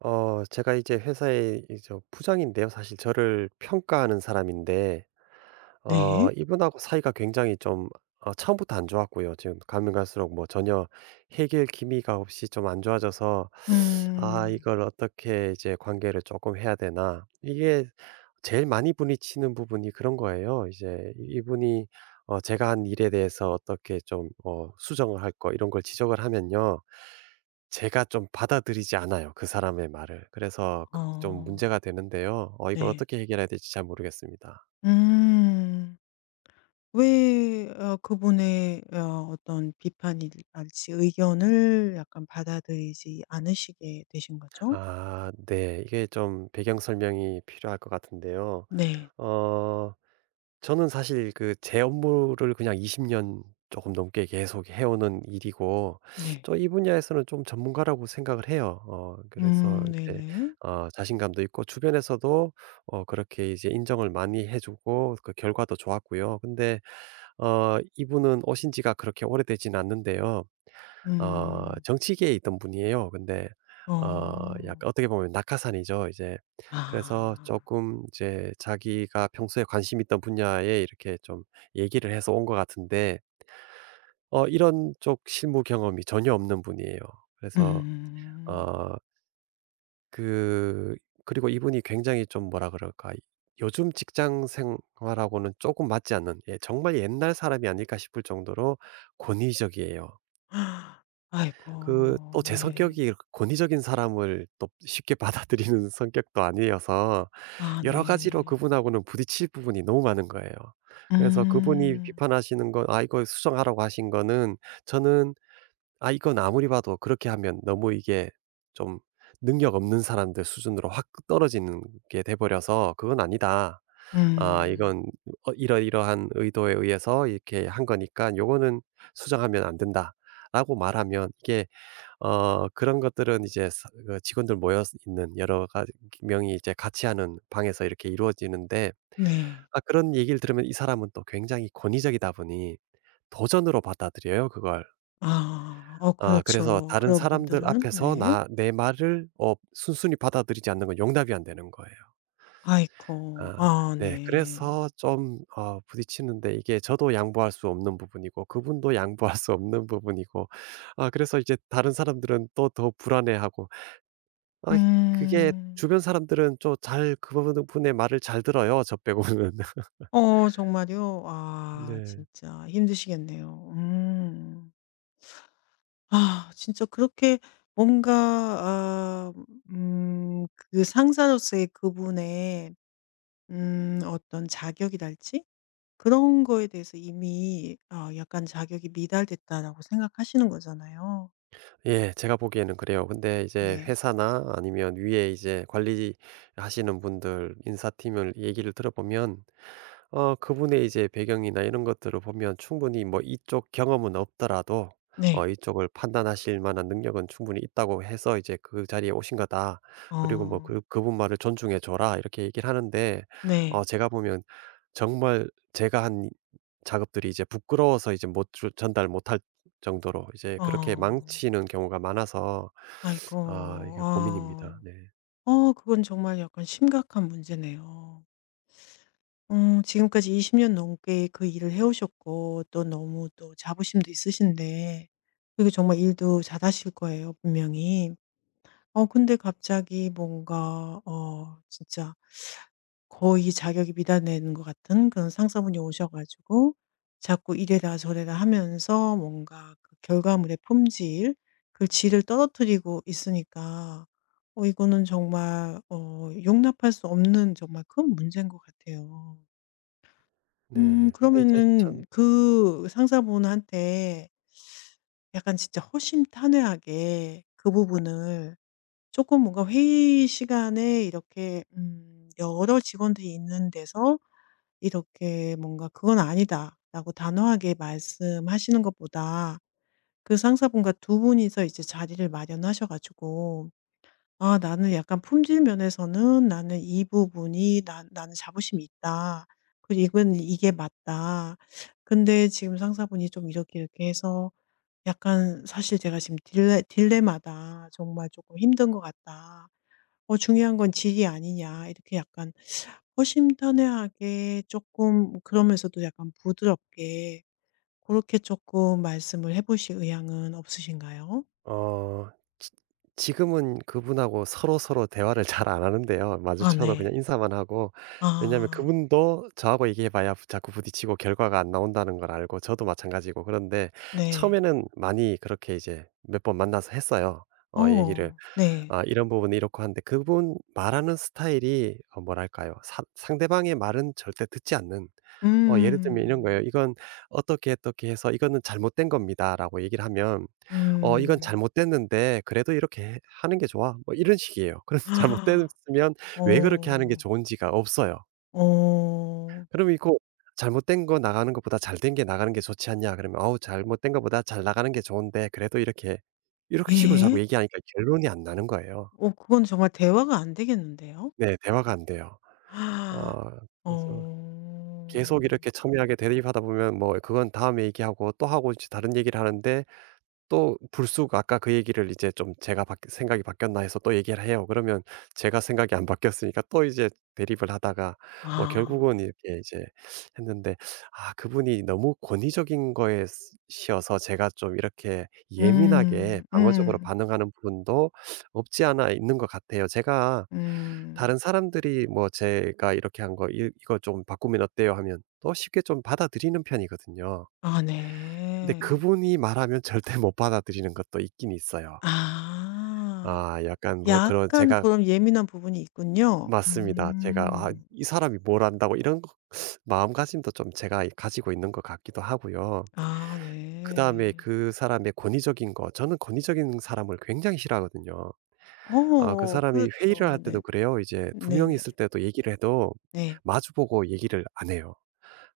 제가 이제 회사의 이 부장인데요. 사실 저를 평가하는 사람인데 네. 이분하고 사이가 굉장히 좀 처음부터 안 좋았고요. 지금 가면 갈수록 뭐 전혀 해결 기미가 없이 좀 안 좋아져서 '아 음. 이걸 어떻게 이제 관계를 조금 해야 되나.' 이게 제일 많이 부딪히는 부분이 그런 거예요. 이제 이분이 제가 한 일에 대해서 어떻게 좀 수정을 할 거 이런 걸 지적을 하면요. 제가 좀 받아들이지 않아요, 그 사람의 말을. 그래서 어 그 좀 문제가 되는데요. 이걸 네. 어떻게 해결해야 될지 잘 모르겠습니다. 음. 왜 어 그분의 어 어떤 비판이랄지 의견을 약간 받아들이지 않으시게 되신 거죠? 아 네. 이게 좀 배경 설명이 필요할 것 같은데요. 네. 어 저는 사실 그 제 업무를 그냥 20년 조금 넘게 계속 해 오는 일이고 네. 저 이 분야에서는 좀 전문가라고 생각을 해요. 그래서 이제 네네. 자신감도 있고 주변에서도 그렇게 이제 인정을 많이 해 주고 그 결과도 좋았고요. 근데 이분은 오신 지가 그렇게 오래되진 않는데요. 음. 정치계에 있던 분이에요. 근데 어 어. 약간 어떻게 보면 낙하산이죠 이제. 그래서 아. 조금 이제 자기가 평소에 관심 있던 분야에 이렇게 좀 얘기를 해서 온 것 같은데 이런 쪽 실무 경험이 전혀 없는 분이에요. 그래서 음. 어 그 그리고 이분이 굉장히 좀 뭐라 그럴까? 요즘 직장 생활하고는 조금 맞지 않는 예 정말 옛날 사람이 아닐까 싶을 정도로 권위적이에요. 아, 그 또 아이고. 제 네. 성격이 이렇게 권위적인 사람을 또 쉽게 받아들이는 성격도 아니어서 아 여러 가지로 네. 그분하고는 부딪힐 부분이 너무 많은 거예요. 그래서 그분이 음. 비판하시는 거 아 이거 수정하라고 하신 거는 저는 아 이건 아무리 봐도 그렇게 하면 너무 이게 좀 능력 없는 사람들 수준으로 확 떨어지는 게 돼 버려서 그건 아니다. 아 음. 이건 이러이러한 의도에 의해서 이렇게 한 거니까 요거는 수정하면 안 된다라고 말하면 이게 그런 것들은 이제 사 그 직원들 모여 있는 여러 가 명이 이제 같이 하는 방에서 이렇게 이루어지는데 네. 아 그런 얘기를 들으면 이 사람은 또 굉장히 권위적이다 보니 도전으로 받아들여요 그걸. 아. 어 아 그래서 그렇죠. 다른 그런 사람들 분들은 앞에서 네. 나 내 말을 순순히 받아들이지 않는 건 용납이 안 되는 거예요. 아이코. 아 아 네. 네. 그래서 좀 부딪히는데 이게 저도 양보할 수 없는 부분이고 그분도 양보할 수 없는 부분이고 아 그래서 이제 다른 사람들은 또 더 불안해하고 아 그게 음. 주변 사람들은 좀 잘 그분의 말을 잘 들어요, 저 빼고는. 어 정말요? 아 네. 진짜 힘드시겠네요. 음. 아 진짜 그렇게 뭔가 아 음 그 상사로서의 그분의 어떤 자격이랄지 그런 거에 대해서 이미 아 약간 '자격이 미달됐다.'라고 생각하시는 거잖아요. 예. 제가 보기에는 그래요. 근데 이제 네. 회사나 아니면 위에 이제 관리하시는 분들 인사팀을 얘기를 들어보면 그분의 이제 배경이나 이런 것들을 보면 충분히 뭐 이쪽 경험은 없더라도 네. 이쪽을 판단하실 만한 능력은 충분히 있다고 해서 이제 "그 자리에 오신 거다. 그리고 뭐 어. 그 그분 말을 존중해 줘라." 이렇게 얘기를 하는데 네. 제가 보면 정말 제가 한 작업들이 이제 부끄러워서 이제 못 주 전달 못할 정도로 이제 그렇게 어. 망치는 경우가 많아서 아이고. 아 이게 어. 고민입니다. 네. 어 그건 정말 약간 심각한 문제네요. 어 지금까지 20년 넘게 그 일을 해 오셨고 또 너무 또 자부심도 있으신데, 그리고 정말 일도 잘하실 거예요 분명히. 어 근데 갑자기 뭔가 어 진짜 거의 자격이 미달되는 것 같은 그런 상사분이 오셔 가지고 자꾸 이래라 저래라 하면서 뭔가 그 결과물의 품질, 그 질을 떨어뜨리고 있으니까 어 이거는 정말 어 용납할 수 없는 정말 큰 문제인 것 같아요. 네. 근데 이제 참 그러면은 그 상사분한테 약간 진짜 허심탄회하게 그 부분을 조금 뭔가 회의 시간에 이렇게 여러 직원들이 있는 데서 이렇게 뭔가 "그건 아니다."라고 단호하게 말씀하시는 것보다 그 상사분과 두 분이서 이제 자리를 마련하셔 가지고 "아 나는 약간 품질 면에서는 나는 이 부분이 나 나는 자부심이 있다. 그리고 이건 이게 맞다. 근데 지금 상사분이 좀 이렇게 이렇게 해서 약간 사실 제가 지금 딜레마다. 정말 조금 힘든 것 같다." 어 '중요한 건 질이 아니냐.' 이렇게 약간 허심탄회하게 조금 그러면서도 약간 부드럽게 그렇게 조금 말씀을 해 보실 의향은 없으신가요? 어 지 지금은 그분하고 서로서로 대화를 잘 안 하는데요. 아 마주쳐도 그냥 네. 인사만 하고 왜냐하면 아 그분도 저하고 얘기해 봐야 자꾸 부딪히고 결과가 안 나온다는 걸 알고 저도 마찬가지고 그런데 네. 처음에는 많이 그렇게 이제 몇 번 만나서 했어요, 얘기를. 어 네. 아 이런 부분은 이렇고 한데 그분 말하는 스타일이 뭐랄까요? 사 상대방의 말은 절대 듣지 않는 예를 들면 이런 거예요. 음. "이건 어떻게 어떻게 해서 이거는 잘못된 겁니다."라고 얘기를 하면 이건 음. 잘못됐는데 그래도 이렇게 해 하는 게 좋아." 뭐 이런 식이에요. 그럼 아, 잘못됐으면 왜 그렇게 하는 게 어. 좋은지가 없어요. 어. 그럼 이거 "잘못된 거 나가는 것보다 잘 된 게 나가는 게 좋지 않냐?" 그러면 아우 잘못된 것보다 잘 나가는 게 좋은데 그래도 이렇게" 이렇게 식으로 자꾸 예? 얘기하니까 결론이 안 나는 거예요. 어 그건 정말 대화가 안 되겠는데요? 네. 대화가 안 돼요. 아, 어 그래서 어. 계속 이렇게 첨예하게 대립하다 보면 뭐 그건 다음에 얘기하고 또 하고 이제 다른 얘기를 하는데 또 불쑥 아까 그 얘기를 이제 좀 제가 바 생각이 바뀌었나 해서 또 얘기를 해요. 그러면 제가 생각이 안 바뀌었으니까 또 이제 대립을 하다가 뭐 아. 결국은 이렇게 이제 했는데 아 그분이 너무 권위적인 거에 스 시어서 제가 좀 이렇게 예민하게 음. 방어적으로 음. 반응하는 부분도 없지 않아 있는 것 같아요. 제가 다른 음. 사람들이 뭐 "제가 이렇게 한 거 이거 좀 바꾸면 어때요?" 하면 또 쉽게 좀 받아들이는 편이거든요. 아 근데 네. 그분이 말하면 절대 못 받아들이는 것도 있긴 있어요. 아. 아 약간 뭐 그런 약간 제가 그런 예민한 부분이 있군요. 맞습니다. 제가 '아 음. 이 사람이 뭘 안다고.' 이런 거 마음가짐도 좀 제가 가지고 있는 것 같기도 하고요. 아 그다음에 네. 그 사람의 권위적인 거 저는 권위적인 사람을 굉장히 싫어하거든요. 아 그 어 사람이 회의를 할 그렇죠. 때도 네. 그래요. 이제 두 명이 네네. 있을 때도 얘기를 해도 네. 마주 보고 얘기를 안 해요.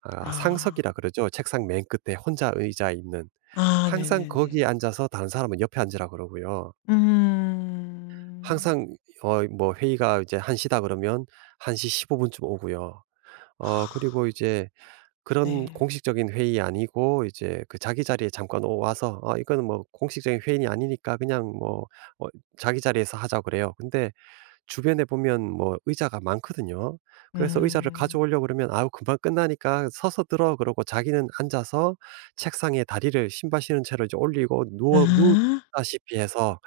아 아. 상석이라 그러죠. 책상 맨 끝에 혼자 의자 있는. 아 항상 거기에 네네네. 앉아서 다른 사람은 옆에 앉으라 그러고요. 음. 항상 뭐 회의가 이제 1시다 그러면 1시 15분쯤 오고요. 그리고 하, 이제 그런 네. 공식적인 회의 아니고 이제 그 자기 자리에 잠깐 오 와서 "아 이거는 뭐 공식적인 회의는 아니니까 그냥 뭐 어 자기 자리에서 하자." 그래요. 근데 주변에 보면 뭐 의자가 많거든요. 그래서 의자를 음. 가져오려고 그러면 아우 금방 끝나니까 서서 들어." 그러고 자기는 앉아서 책상에 다리를 신발 신은 채로 이제 올리고 누워 누 아. 다시피 해서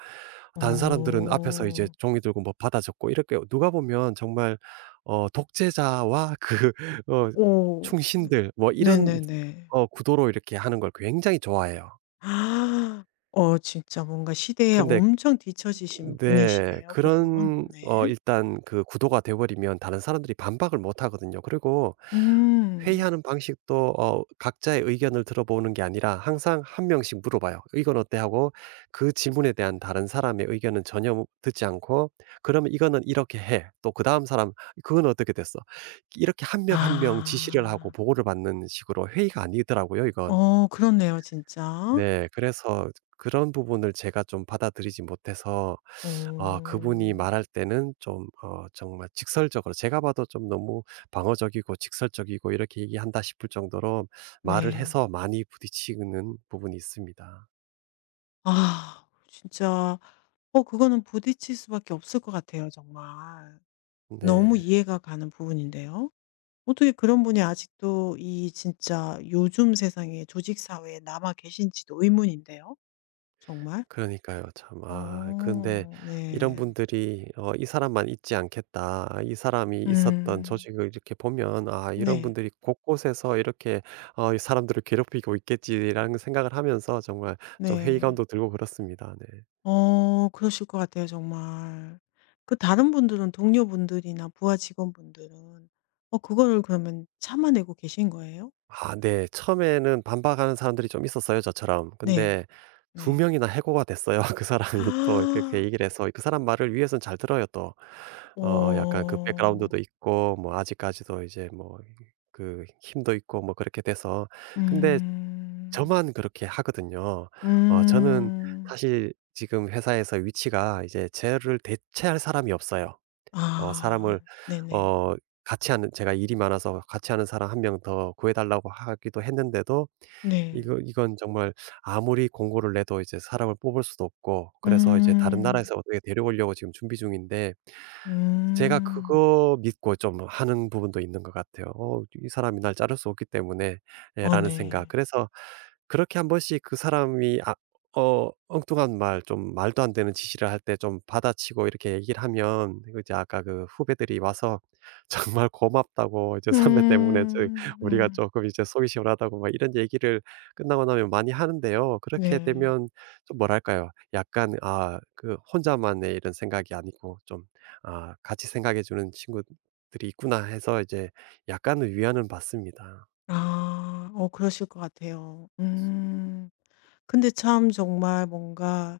다른 사람들은 앞에서 이제 오, 종이 들고 뭐 받아 적고 이렇게 누가 보면 정말 독재자와 그 어 오, 충신들 뭐 이런 네네네. 구도로 이렇게 하는 걸 굉장히 좋아해요. 아. 어 진짜 뭔가 시대에 근데 엄청 뒤처지신 네. 분이시네요 그분. 그런 네. 일단 그 구도가 돼 버리면 다른 사람들이 반박을 못 하거든요. 그리고 음. 회의하는 방식도 각자의 의견을 들어보는 게 아니라 항상 한 명씩 물어봐요. "이건 어때?" 하고 그 질문에 대한 다른 사람의 의견은 전혀 듣지 않고 "그러면 이거는 이렇게 해." 또 그다음 사람 "그건 어떻게 됐어?" 이렇게 한 명 한 명 지시를 하고 아. 보고를 받는 식으로 회의가 아니더라고요 이건. 어 그렇네요 진짜. 네. 그래서 그런 부분을 제가 좀 받아들이지 못해서 오. 아 그분이 말할 때는 좀 정말 직설적으로 제가 봐도 좀 너무 방어적이고 직설적이고 이렇게 얘기한다 싶을 정도로 말을 네. 해서 많이 부딪히는 부분이 있습니다. 아 진짜 어 그거는 부딪힐 수밖에 없을 것 같아요 정말. 너무 네. 이해가 가는 부분인데요. 어떻게 그런 분이 아직도 이 진짜 요즘 세상의 조직 사회에 남아 계신지도 의문인데요 정말. 그러니까요. 참 아 근데 어 이런 네. 분들이 '이 사람만 있지 않겠다. 아, 이 사람이 있었던 음. 조직을 이렇게 보면 아 이런 네. 분들이 곳곳에서 이렇게 이 사람들을 괴롭히고 있겠지.'라는 생각을 하면서 정말 좀 네. 회의감도 들고 그렇습니다. 네. 어 그러실 것 같아요 정말. 그 다른 분들은 동료분들이나 부하 직원분들은 어 그거를 그러면 참아내고 계신 거예요? 아 네. 처음에는 반박하는 사람들이 좀 있었어요, 저처럼. 네. 근데 2 네. 명이나 해고가 됐어요. 그 사람이 또 그렇게 아, 얘기를 해서 그 사람 말을 위에서는 잘 들어요, 또. 약간 그 어. 백그라운드도 있고 뭐 아직까지도 이제 뭐 그 힘도 있고 뭐 그렇게 돼서. 근데 음. 저만 그렇게 하거든요. 저는 음. 사실 지금 회사에서 위치가 이제 저를 대체할 사람이 없어요. 아. 사람을 네네. 어 같이 하는 제가 일이 많아서 같이 하는 사람 한 명 더 구해 달라고 하기도 했는데도 네. 이거 이건 정말 아무리 공고를 내도 이제 사람을 뽑을 수도 없고 그래서 이제 다른 음. 나라에서 어떻게 데려오려고 지금 준비 중인데 제가 음. 그거 믿고 좀 하는 부분도 있는 것 같아요. '어 이 사람이 날 자를 수 없기 때문에.' 예 어 라는 생각. 네. 그래서 그렇게 한 번씩 그 사람이 아 엉뚱한 말 좀 말도 안 되는 지시를 할 때 좀 받아치고 이렇게 얘기를 하면 그 이제 아까 그 후배들이 와서 정말 고맙다고 이제 "선배 때문에 음. 우리가 음. 조금 이제 속이 시원하다."고 막 이런 얘기를 끝나고 나면 많이 하는데요. 그렇게 네. 되면 좀 뭐랄까요? 약간 아 그 혼자만의 이런 생각이 아니고 좀 '아 같이 생각해 주는 친구들이 있구나.' 해서 이제 약간의 위안은 받습니다. 아. 어 그러실 것 같아요. 음. 근데 참 정말 뭔가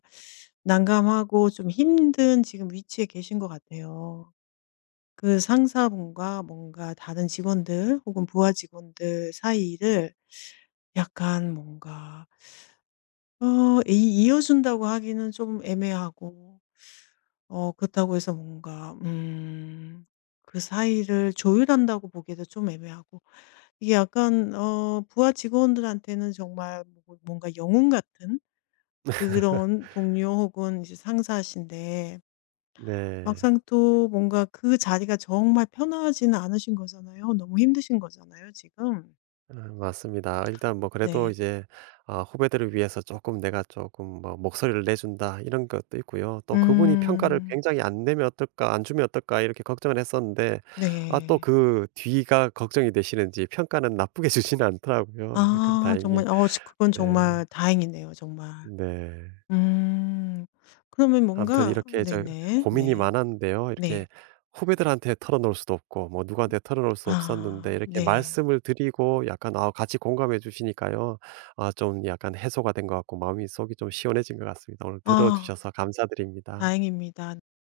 난감하고 좀 힘든 지금 위치에 계신 것 같아요. 그 상사분과 뭔가 다른 직원들 혹은 부하 직원들 사이를 약간 뭔가 어 이 이어준다고 하기는 좀 애매하고, 어 그렇다고 해서 뭔가 그 사이를 조율한다고 보기에도 좀 애매하고, 이게 약간 어 부하 직원들한테는 정말 뭐 뭔가 영웅 같은 그런 동료 혹은 이제 상사신데 네. 막상 또 뭔가 그 자리가 정말 편하지는 않으신 거잖아요. 너무 힘드신 거잖아요, 지금. 아 맞습니다. 일단 뭐 그래도 네. 이제 아 후배들을 위해서 조금 내가 조금 뭐 '목소리를 내준다.' 이런 것도 있고요. 또 그분이 '평가를 음. 굉장히 안 내면 어떨까? 안 주면 어떨까?' 이렇게 걱정을 했었는데 아 또 네. 그 뒤가 걱정이 되시는지 평가는 나쁘게 주지는 않더라고요. 네, 그래 아 다행히. 정말 어 지 그건 네. 정말 다행이네요, 정말. 네. 음. 그러면 아무튼 뭔가 이렇게 저 네네. 고민이 네. 많았는데요. 이렇게 네. 후배들한테 털어놓을 수도 없고 뭐 누구한테 털어놓을 수 없었는데 아 이렇게 네. 말씀을 드리고 약간 아 같이 공감해 주시니까요. 아 좀 약간 해소가 된 것 같고 마음이 속이 좀 시원해진 것 같습니다. 오늘 아 들어주셔서 감사드립니다. 다행입니다.